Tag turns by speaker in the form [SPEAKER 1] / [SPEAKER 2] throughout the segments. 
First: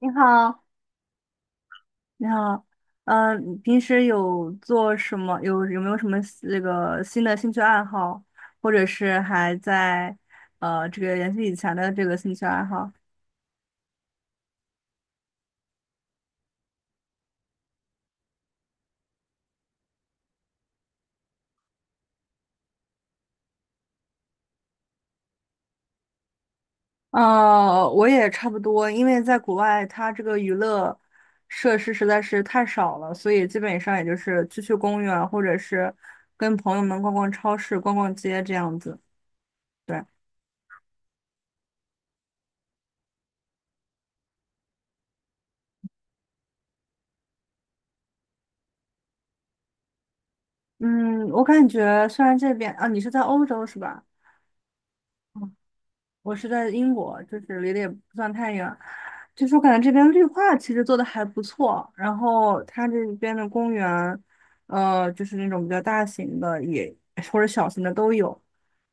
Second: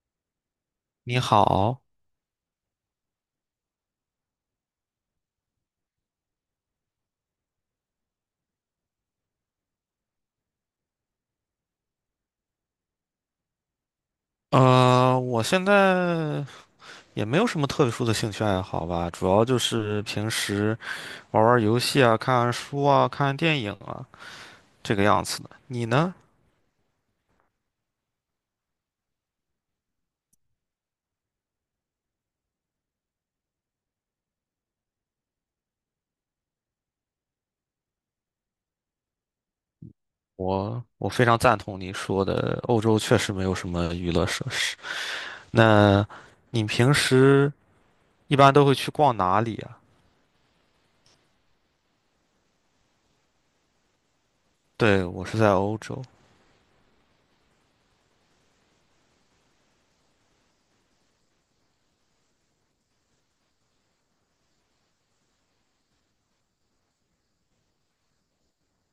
[SPEAKER 1] 你好，
[SPEAKER 2] 你好。
[SPEAKER 1] 你好，你平时有做什么？有没有什么那个新的兴趣爱好，或者是还在这个延续以前的这个兴趣爱好？
[SPEAKER 2] 我现在也没有什么特殊的兴趣爱好吧，主要就是平时玩玩游戏啊、看看书啊、看看电影啊，这个样子的。你呢？
[SPEAKER 1] 我也差不多，因为在国外，它这个娱乐设施实在是太少了，所以基本上也就是去去公园，或者是跟朋友们逛逛超市、逛逛街这样子。对，
[SPEAKER 2] 我非常赞同你说的，欧洲确实没有什么娱乐设施。那你平时一般都会去逛哪里啊？
[SPEAKER 1] 嗯，我感觉虽然这边啊，你是在欧洲是吧？
[SPEAKER 2] 对，我是在欧洲。
[SPEAKER 1] 我是在英国，就是离得也不算太远。就是我感觉这边绿化其实做的还不错，然后它这边的公园，就是那种比较大型的也或者小型的都有，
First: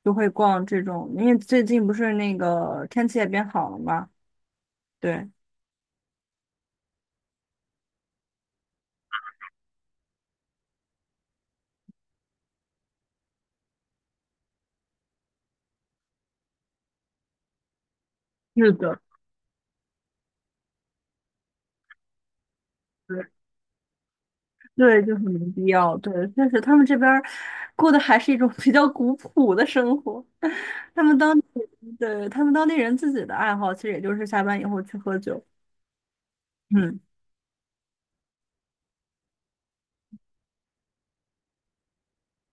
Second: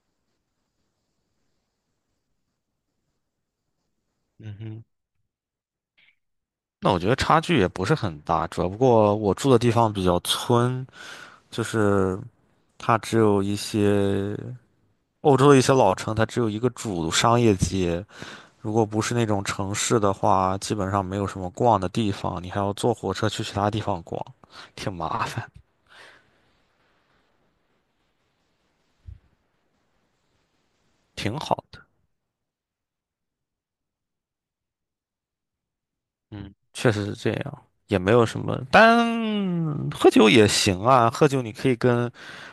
[SPEAKER 1] 就会逛这种。因为最近不是那个天气也变好了嘛，
[SPEAKER 2] 嗯哼。
[SPEAKER 1] 对，
[SPEAKER 2] 那我觉得差距也不是很大，主要不过我住的地方比较村，就是它只有一些。欧洲的一些老城，它只有一个主商业街，
[SPEAKER 1] 是
[SPEAKER 2] 如果不
[SPEAKER 1] 的，
[SPEAKER 2] 是那种城市的话，基本上没有什么逛的地方，你还要坐火
[SPEAKER 1] 对，
[SPEAKER 2] 车去其他地方逛，挺
[SPEAKER 1] 对，就很
[SPEAKER 2] 麻
[SPEAKER 1] 没
[SPEAKER 2] 烦。
[SPEAKER 1] 必要。对，但是他们这边儿过的还是一种比较古朴的生活。他们当
[SPEAKER 2] 挺
[SPEAKER 1] 地，
[SPEAKER 2] 好的。
[SPEAKER 1] 对，他们当地人自己的爱好，其实也就是下班以后去喝酒。
[SPEAKER 2] 嗯，确
[SPEAKER 1] 嗯。
[SPEAKER 2] 实是这样，也没有什么，但喝酒也行啊，喝酒你可以跟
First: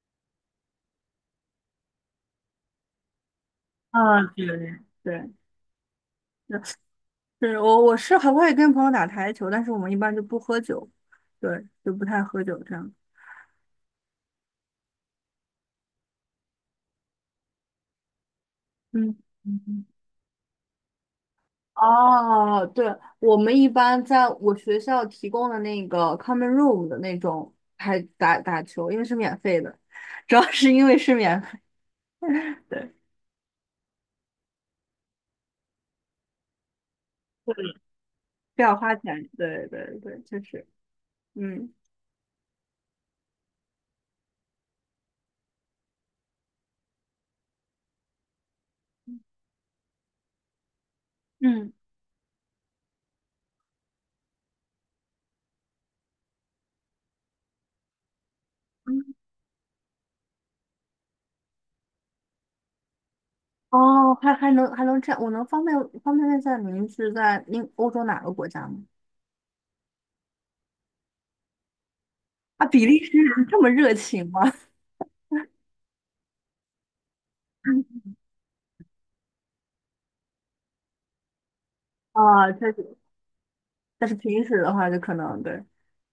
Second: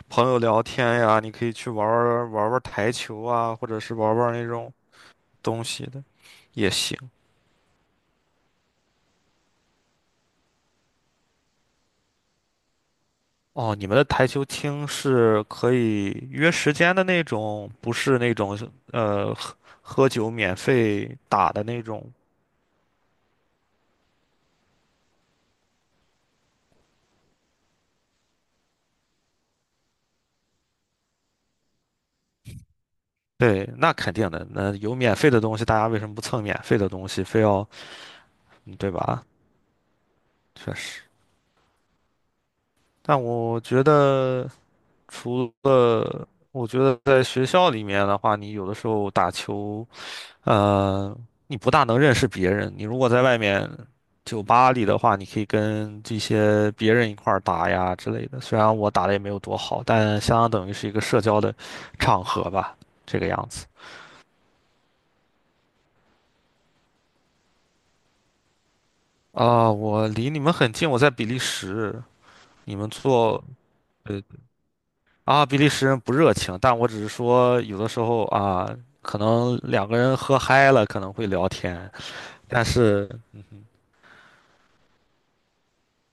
[SPEAKER 2] 朋友聊天呀，你可以去玩儿玩儿台球啊，或者是玩儿
[SPEAKER 1] 啊，
[SPEAKER 2] 玩儿那种
[SPEAKER 1] 对对，
[SPEAKER 2] 东西的
[SPEAKER 1] 是
[SPEAKER 2] 也行。
[SPEAKER 1] 是，我是还会跟朋友打台球，但是我们一般就不喝酒，对，就不太喝酒这样。
[SPEAKER 2] 哦，你们的台球厅是可以约时间的那种，不是那种
[SPEAKER 1] 嗯
[SPEAKER 2] 呃喝
[SPEAKER 1] 嗯嗯。
[SPEAKER 2] 喝酒免费打的那种。
[SPEAKER 1] 哦，对，我们一般在我学校提供的那个 common room 的那种还打打球，因为是免费的，主要是因为是免费，对，
[SPEAKER 2] 对，那肯定的。那有免费的东西，大家为什么不蹭免费的东西，非
[SPEAKER 1] 对，
[SPEAKER 2] 要，
[SPEAKER 1] 不
[SPEAKER 2] 嗯
[SPEAKER 1] 要
[SPEAKER 2] 对
[SPEAKER 1] 花
[SPEAKER 2] 吧？
[SPEAKER 1] 钱，对对对，就是，
[SPEAKER 2] 确实。
[SPEAKER 1] 嗯
[SPEAKER 2] 但我觉得，除了我觉得在学校里面的话，你有的时候打球。呃，你不
[SPEAKER 1] 嗯。
[SPEAKER 2] 大能认识别人。你如果在外面酒吧里的话，你可以跟这些别人一块儿打呀之类的。虽然我打的
[SPEAKER 1] 嗯
[SPEAKER 2] 也没有多好，但相当等于是一个社交的场合吧，这个样子。
[SPEAKER 1] 哦，还能这样，我能方便问一下您是在那欧洲哪个国家吗？
[SPEAKER 2] 啊、我离你们很近，我在比利时。
[SPEAKER 1] 啊，
[SPEAKER 2] 你
[SPEAKER 1] 比
[SPEAKER 2] 们
[SPEAKER 1] 利时
[SPEAKER 2] 做
[SPEAKER 1] 人这么热
[SPEAKER 2] 呃
[SPEAKER 1] 情吗？
[SPEAKER 2] 啊，比利时人不热情，但我只是说有的时候啊，可能两个人喝嗨了可能会聊天，
[SPEAKER 1] 啊，
[SPEAKER 2] 但
[SPEAKER 1] 确实，
[SPEAKER 2] 是。
[SPEAKER 1] 但是平时的话就可能对，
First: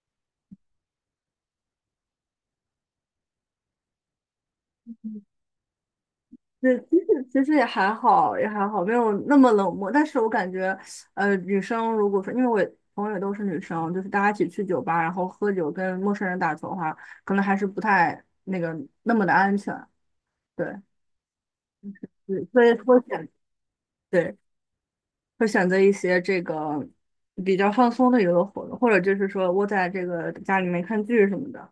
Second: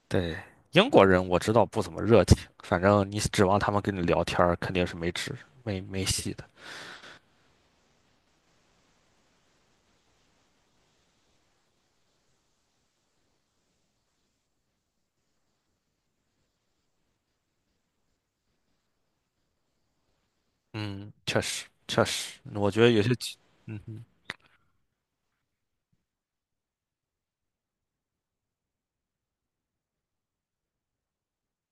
[SPEAKER 2] 对，英国人我知道不怎么热情，反正你指望他们跟你聊天儿肯定是没指没没戏的。
[SPEAKER 1] 对，其实也还好，也还好，没有那么冷漠。但是我感觉，女生如果说，因为我朋友也都是女生，就是大家一起去酒吧，然后喝酒跟陌生人打球的话，可能还是不太那个那么的安全。对，
[SPEAKER 2] 嗯，确实确实，
[SPEAKER 1] 对，所
[SPEAKER 2] 我
[SPEAKER 1] 以
[SPEAKER 2] 觉得
[SPEAKER 1] 会
[SPEAKER 2] 有些
[SPEAKER 1] 选，
[SPEAKER 2] 情，嗯哼。
[SPEAKER 1] 对，会选择一些这个比较放松的娱乐活动，或者就是说窝在这个家里面看剧什么的。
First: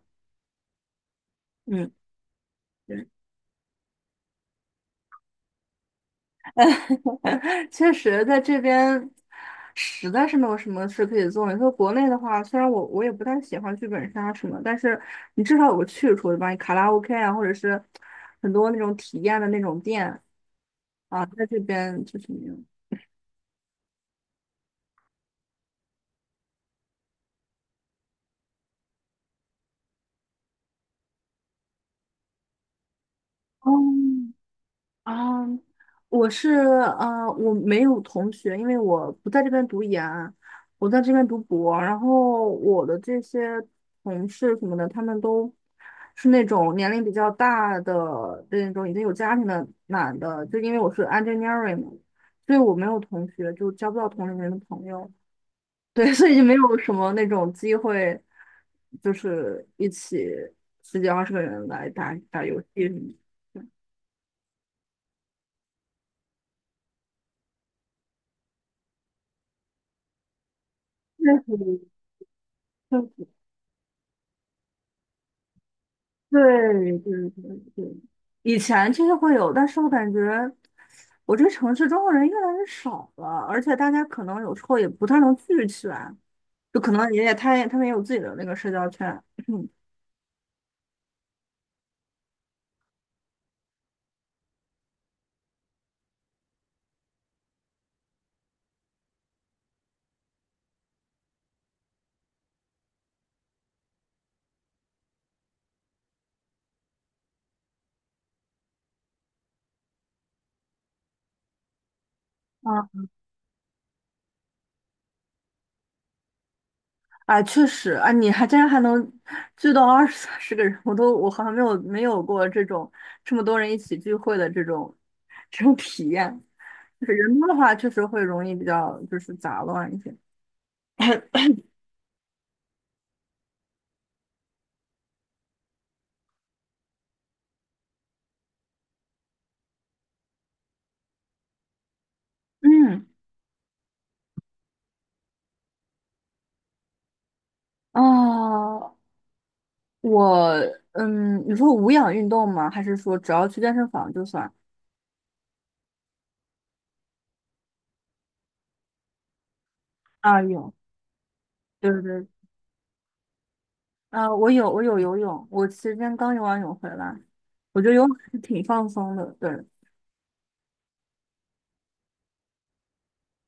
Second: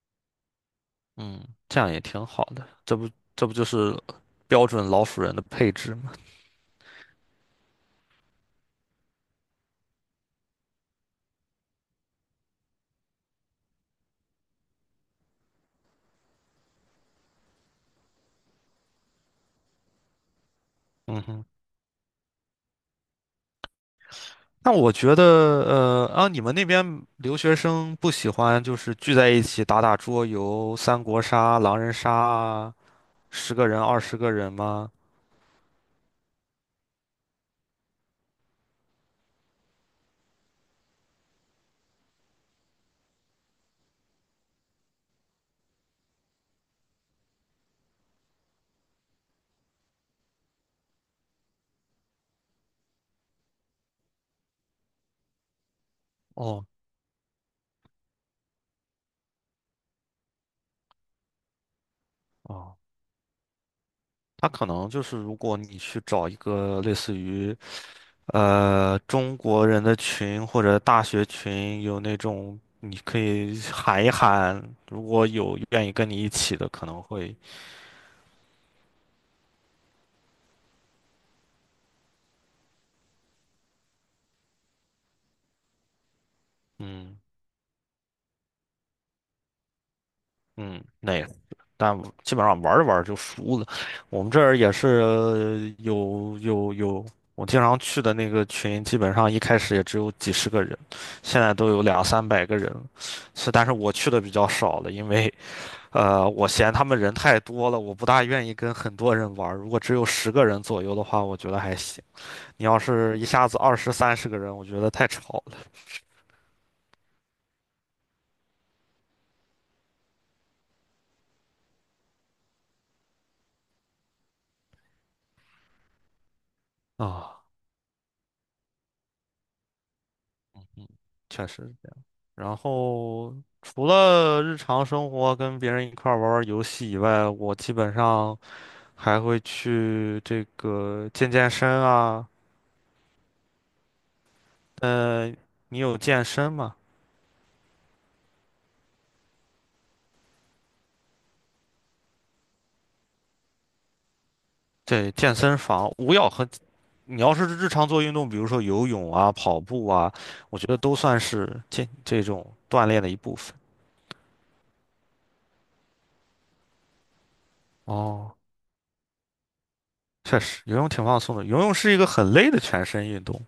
[SPEAKER 2] 嗯，这
[SPEAKER 1] 嗯。
[SPEAKER 2] 样也挺好的，这不就是标准老鼠人的配置吗？
[SPEAKER 1] 确实，在这边实在是没有什么事可以做，你说国内的话，虽然我也不太喜欢剧本杀什么，但是你至少有个去处，对吧？你卡拉 OK 啊，或者是很多那种体验的那种店
[SPEAKER 2] 嗯
[SPEAKER 1] 啊，
[SPEAKER 2] 哼。
[SPEAKER 1] 在这边就是没有。
[SPEAKER 2] 那我觉得，你们那边留学生不喜欢就是聚在一起打打桌游、三国杀、狼人杀啊，十个
[SPEAKER 1] 哦，
[SPEAKER 2] 人、20个人吗？
[SPEAKER 1] 啊，我没有同学，因为我不在这边读研，我在这边读博。然后我的这些同事什么的，他们都是那种年龄比较大的那种已经有家庭的男的，就因为我是 engineering 嘛，所以我没有同学，就交不到同龄人的朋友。对，所以就没
[SPEAKER 2] 哦。
[SPEAKER 1] 有什么那种机会，就是一起十几二十个人来打打游
[SPEAKER 2] 哦，
[SPEAKER 1] 戏什么的。
[SPEAKER 2] 他可能就是，如果你去找一个类似于中国人的群或者大
[SPEAKER 1] 确
[SPEAKER 2] 学
[SPEAKER 1] 实，
[SPEAKER 2] 群，有那种
[SPEAKER 1] 确
[SPEAKER 2] 你可
[SPEAKER 1] 实
[SPEAKER 2] 以喊一喊，如果有愿意跟你一
[SPEAKER 1] 对
[SPEAKER 2] 起的，可能
[SPEAKER 1] 对
[SPEAKER 2] 会
[SPEAKER 1] 对对，以前其实会有，但是我感觉我这个城市中国人越来越少了，而且大家可能有时候也不太能聚起来，就可能
[SPEAKER 2] 嗯
[SPEAKER 1] 也也他也他们也有自己的那个社交圈。嗯，
[SPEAKER 2] 嗯那个，但基本上玩着玩着就输了。我们这儿也是有有有，我经常去的那个群，基本上一开始也只有几十个人，现在都有两三百个人了。是，但是我去的比较少了，因为。我嫌他们人太多了，我不大愿意跟很多人玩儿。如果只有十个人左右的话，我觉得还行。你要
[SPEAKER 1] 啊，
[SPEAKER 2] 是一下子二十三十个人，我觉得太吵
[SPEAKER 1] 哎，确实，啊，你竟然还能聚到二十三十个人，我好像没有过这种这么多人一起聚会的这种体验。
[SPEAKER 2] 了
[SPEAKER 1] 就是人
[SPEAKER 2] 啊。
[SPEAKER 1] 多的话，确实会容易比较就是杂乱一些。
[SPEAKER 2] 嗯，确 实是这样。然后除了日常生活跟别人一块儿玩玩游戏以外，我基本上还会去这个健身啊。
[SPEAKER 1] 嗯。
[SPEAKER 2] 呃，你有健身吗？
[SPEAKER 1] 哦，我你说无氧运动吗？还是说只要去健身房就算？
[SPEAKER 2] 对，健身房，无氧和你要是日常做运动，比如说游泳啊、跑步啊，
[SPEAKER 1] 啊，
[SPEAKER 2] 我觉
[SPEAKER 1] 有，
[SPEAKER 2] 得都算是健
[SPEAKER 1] 对对
[SPEAKER 2] 这
[SPEAKER 1] 对，
[SPEAKER 2] 种锻炼的一部分。
[SPEAKER 1] 啊，我有游泳，我其实今天刚游完泳回来，我觉得游泳还
[SPEAKER 2] 哦，
[SPEAKER 1] 是挺放松的。对，
[SPEAKER 2] 确实，游泳挺放松的。游泳是一个很累的全身运动。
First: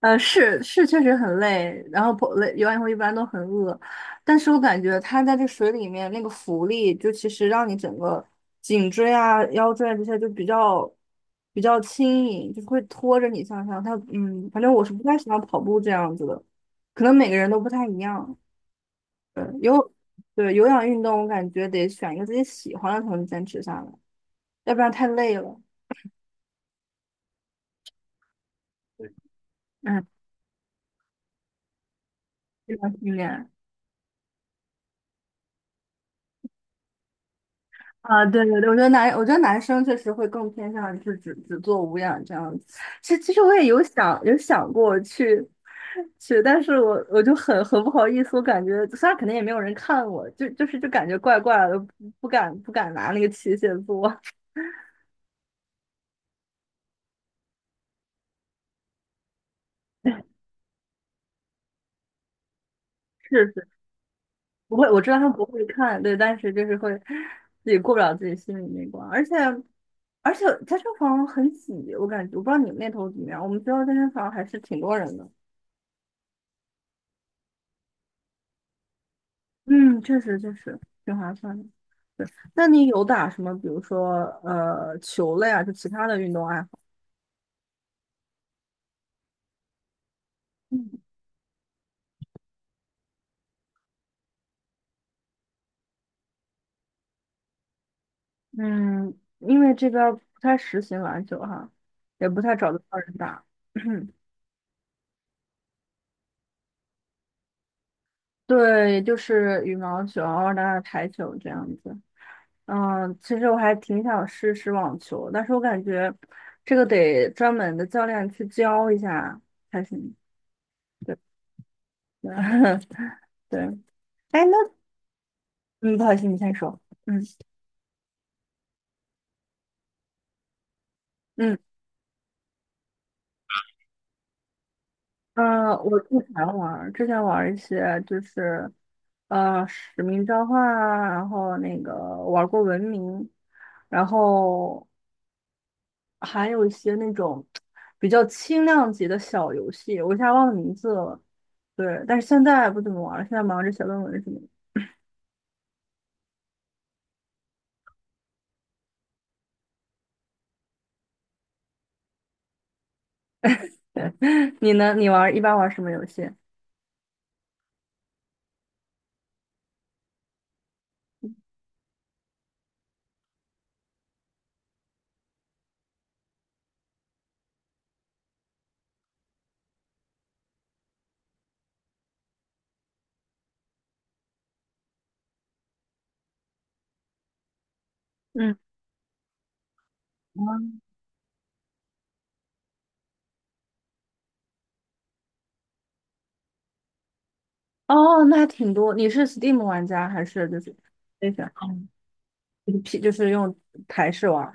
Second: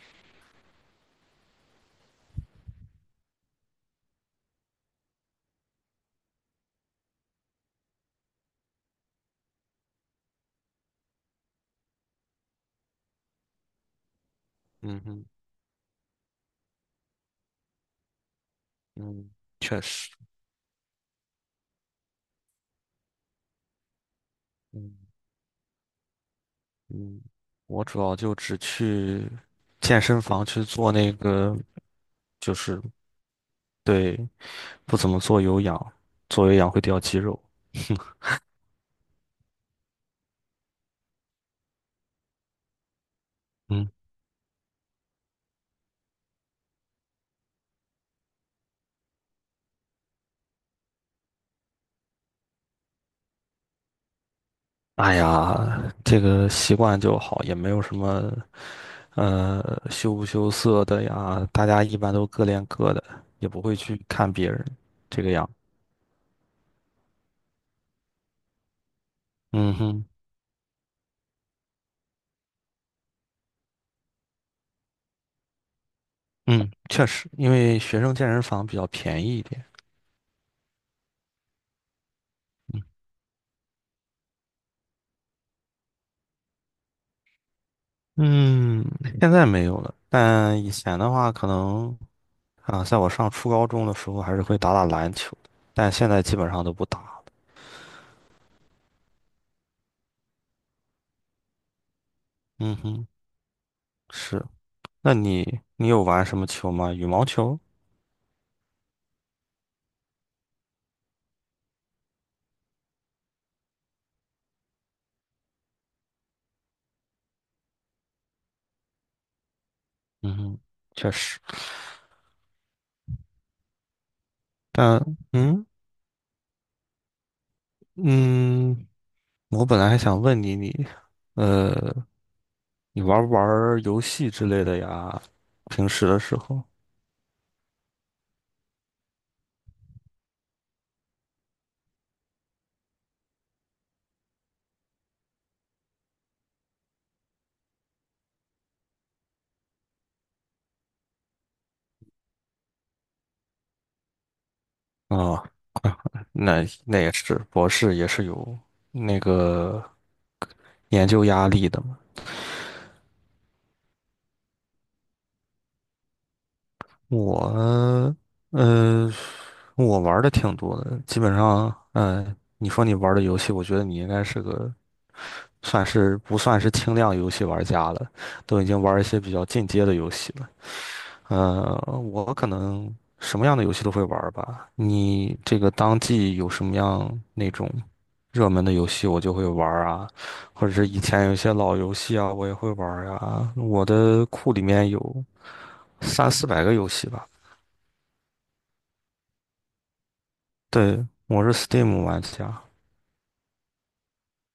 [SPEAKER 1] 是是，确实很累，然后跑累游完以后一般都很饿，但是我感觉它在这水里面那个浮力，就其实让你整个颈椎啊、腰椎啊这些就比较轻盈，就是会拖着你向上。反正我是
[SPEAKER 2] 嗯
[SPEAKER 1] 不太
[SPEAKER 2] 哼。
[SPEAKER 1] 喜欢跑步这样子的，可能每个人都不太一样。
[SPEAKER 2] 嗯，
[SPEAKER 1] 对，
[SPEAKER 2] 确
[SPEAKER 1] 有
[SPEAKER 2] 实。
[SPEAKER 1] 对有氧运动，我感觉得选一个自己喜欢的才能坚持下来，要不然
[SPEAKER 2] 嗯。
[SPEAKER 1] 太累了。
[SPEAKER 2] 嗯，我主要就只去健
[SPEAKER 1] 嗯，
[SPEAKER 2] 身房去做那个，就
[SPEAKER 1] 这
[SPEAKER 2] 是
[SPEAKER 1] 种训练。
[SPEAKER 2] 对，不怎么做有氧，做有氧会掉肌肉。
[SPEAKER 1] 啊，对对对，我觉得男生确实会更偏向于是只做无氧这样子。其实我也有
[SPEAKER 2] 嗯，
[SPEAKER 1] 想有想过去，但是我就很不好意思，我感觉虽然肯定也没有人看我，就感觉怪怪的，不敢拿那个器械做。
[SPEAKER 2] 哎呀，这个习惯就好，也没有什么。羞不 羞涩的呀，大家一般都各练各的，也
[SPEAKER 1] 是
[SPEAKER 2] 不
[SPEAKER 1] 是，
[SPEAKER 2] 会去看别人
[SPEAKER 1] 不会，我知道
[SPEAKER 2] 这
[SPEAKER 1] 他
[SPEAKER 2] 个
[SPEAKER 1] 们不
[SPEAKER 2] 样。
[SPEAKER 1] 会看，对，但是就是会自己过不了自己心里那关，而且
[SPEAKER 2] 嗯哼。
[SPEAKER 1] 而且健身房很挤，我感觉我不知道你们那头怎么样，我们学校健身房还是挺多人的。
[SPEAKER 2] 嗯，确实，因为学生健身房比较便宜一点。
[SPEAKER 1] 嗯，确实确实挺划算的。那你有打什么，比如说球类啊，就其他的运动爱好？
[SPEAKER 2] 嗯，现在没有了，但以
[SPEAKER 1] 嗯，
[SPEAKER 2] 前的话，可能啊，在我上初高中的时候，还是会打打篮球，但现在基本上都不打了。
[SPEAKER 1] 嗯，因为这边儿不太实行篮球哈，也不太找
[SPEAKER 2] 嗯
[SPEAKER 1] 得到
[SPEAKER 2] 哼。
[SPEAKER 1] 人打。
[SPEAKER 2] 是。那你有玩什么球吗？羽毛球？
[SPEAKER 1] 对，就是羽毛球，然后打打台球这样子。嗯，其实我还挺想试试网球，但是我感觉这个得专门的教练去教一下才行。
[SPEAKER 2] 嗯哼。确
[SPEAKER 1] 对，
[SPEAKER 2] 实。
[SPEAKER 1] 对，哎，那
[SPEAKER 2] 但嗯
[SPEAKER 1] 嗯，不好意思，你先说。嗯
[SPEAKER 2] 嗯，我本来还想问你，你，
[SPEAKER 1] 嗯。
[SPEAKER 2] 呃，你玩不玩儿游戏之类的呀？
[SPEAKER 1] 嗯，
[SPEAKER 2] 平
[SPEAKER 1] 我
[SPEAKER 2] 时
[SPEAKER 1] 之
[SPEAKER 2] 的时
[SPEAKER 1] 前
[SPEAKER 2] 候
[SPEAKER 1] 玩儿，之前玩儿一些就是，使命召唤啊，然后那个玩儿过文明，然后还有一些那种比较轻量级的小游戏，我一下忘了名字了。对，但是现在不怎么玩儿了，现在忙着写论文什么
[SPEAKER 2] 啊，那那也是，博士也是有那个研究压力的嘛。
[SPEAKER 1] 的。对，你呢？你一般玩儿什么游戏？
[SPEAKER 2] 我，呃，我玩的挺多的，基本上，嗯，你说你玩的游戏，我觉得你应该是个算是不算是轻量游戏玩家了，都已经玩一些比较进阶的游戏了。呃，我可能什么样的游戏都会玩儿吧。你这个当季有什么样那种热
[SPEAKER 1] 嗯，
[SPEAKER 2] 门的游戏，我就会玩儿啊，或者
[SPEAKER 1] 嗯
[SPEAKER 2] 是以前有一些老游戏啊，我也会玩儿呀。我的库里面有三四百个游戏吧。
[SPEAKER 1] 哦，那还挺多。你是 Steam 玩家还是就是
[SPEAKER 2] 对，
[SPEAKER 1] 那
[SPEAKER 2] 我
[SPEAKER 1] 个
[SPEAKER 2] 是 Steam 玩家。
[SPEAKER 1] 就是 P 就是用台式玩？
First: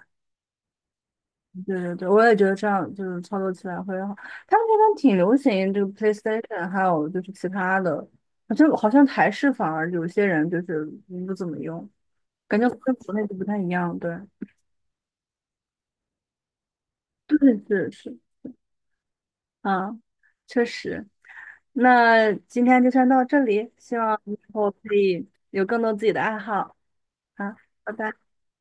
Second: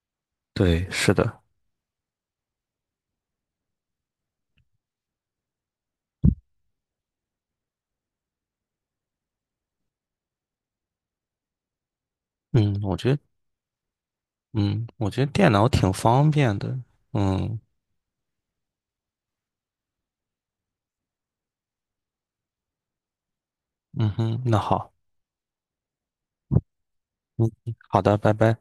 [SPEAKER 2] 对，是的。
[SPEAKER 1] 对对对，我也觉得这样就是操作起来会好。他们那边挺流行这个 PlayStation,还有就是其他的，就好像台式反而有些人就是不怎么用，感觉
[SPEAKER 2] 嗯，
[SPEAKER 1] 跟
[SPEAKER 2] 我
[SPEAKER 1] 国
[SPEAKER 2] 觉得，
[SPEAKER 1] 内就不太一样。对，
[SPEAKER 2] 嗯，我觉得电脑挺方便的。
[SPEAKER 1] 对，
[SPEAKER 2] 嗯。
[SPEAKER 1] 是是啊，确实。那今天就先到这里，希
[SPEAKER 2] 嗯
[SPEAKER 1] 望你以
[SPEAKER 2] 哼，那
[SPEAKER 1] 后可
[SPEAKER 2] 好。
[SPEAKER 1] 以有更多自己的爱好。好，
[SPEAKER 2] 嗯，
[SPEAKER 1] 拜
[SPEAKER 2] 好
[SPEAKER 1] 拜。
[SPEAKER 2] 的，拜拜。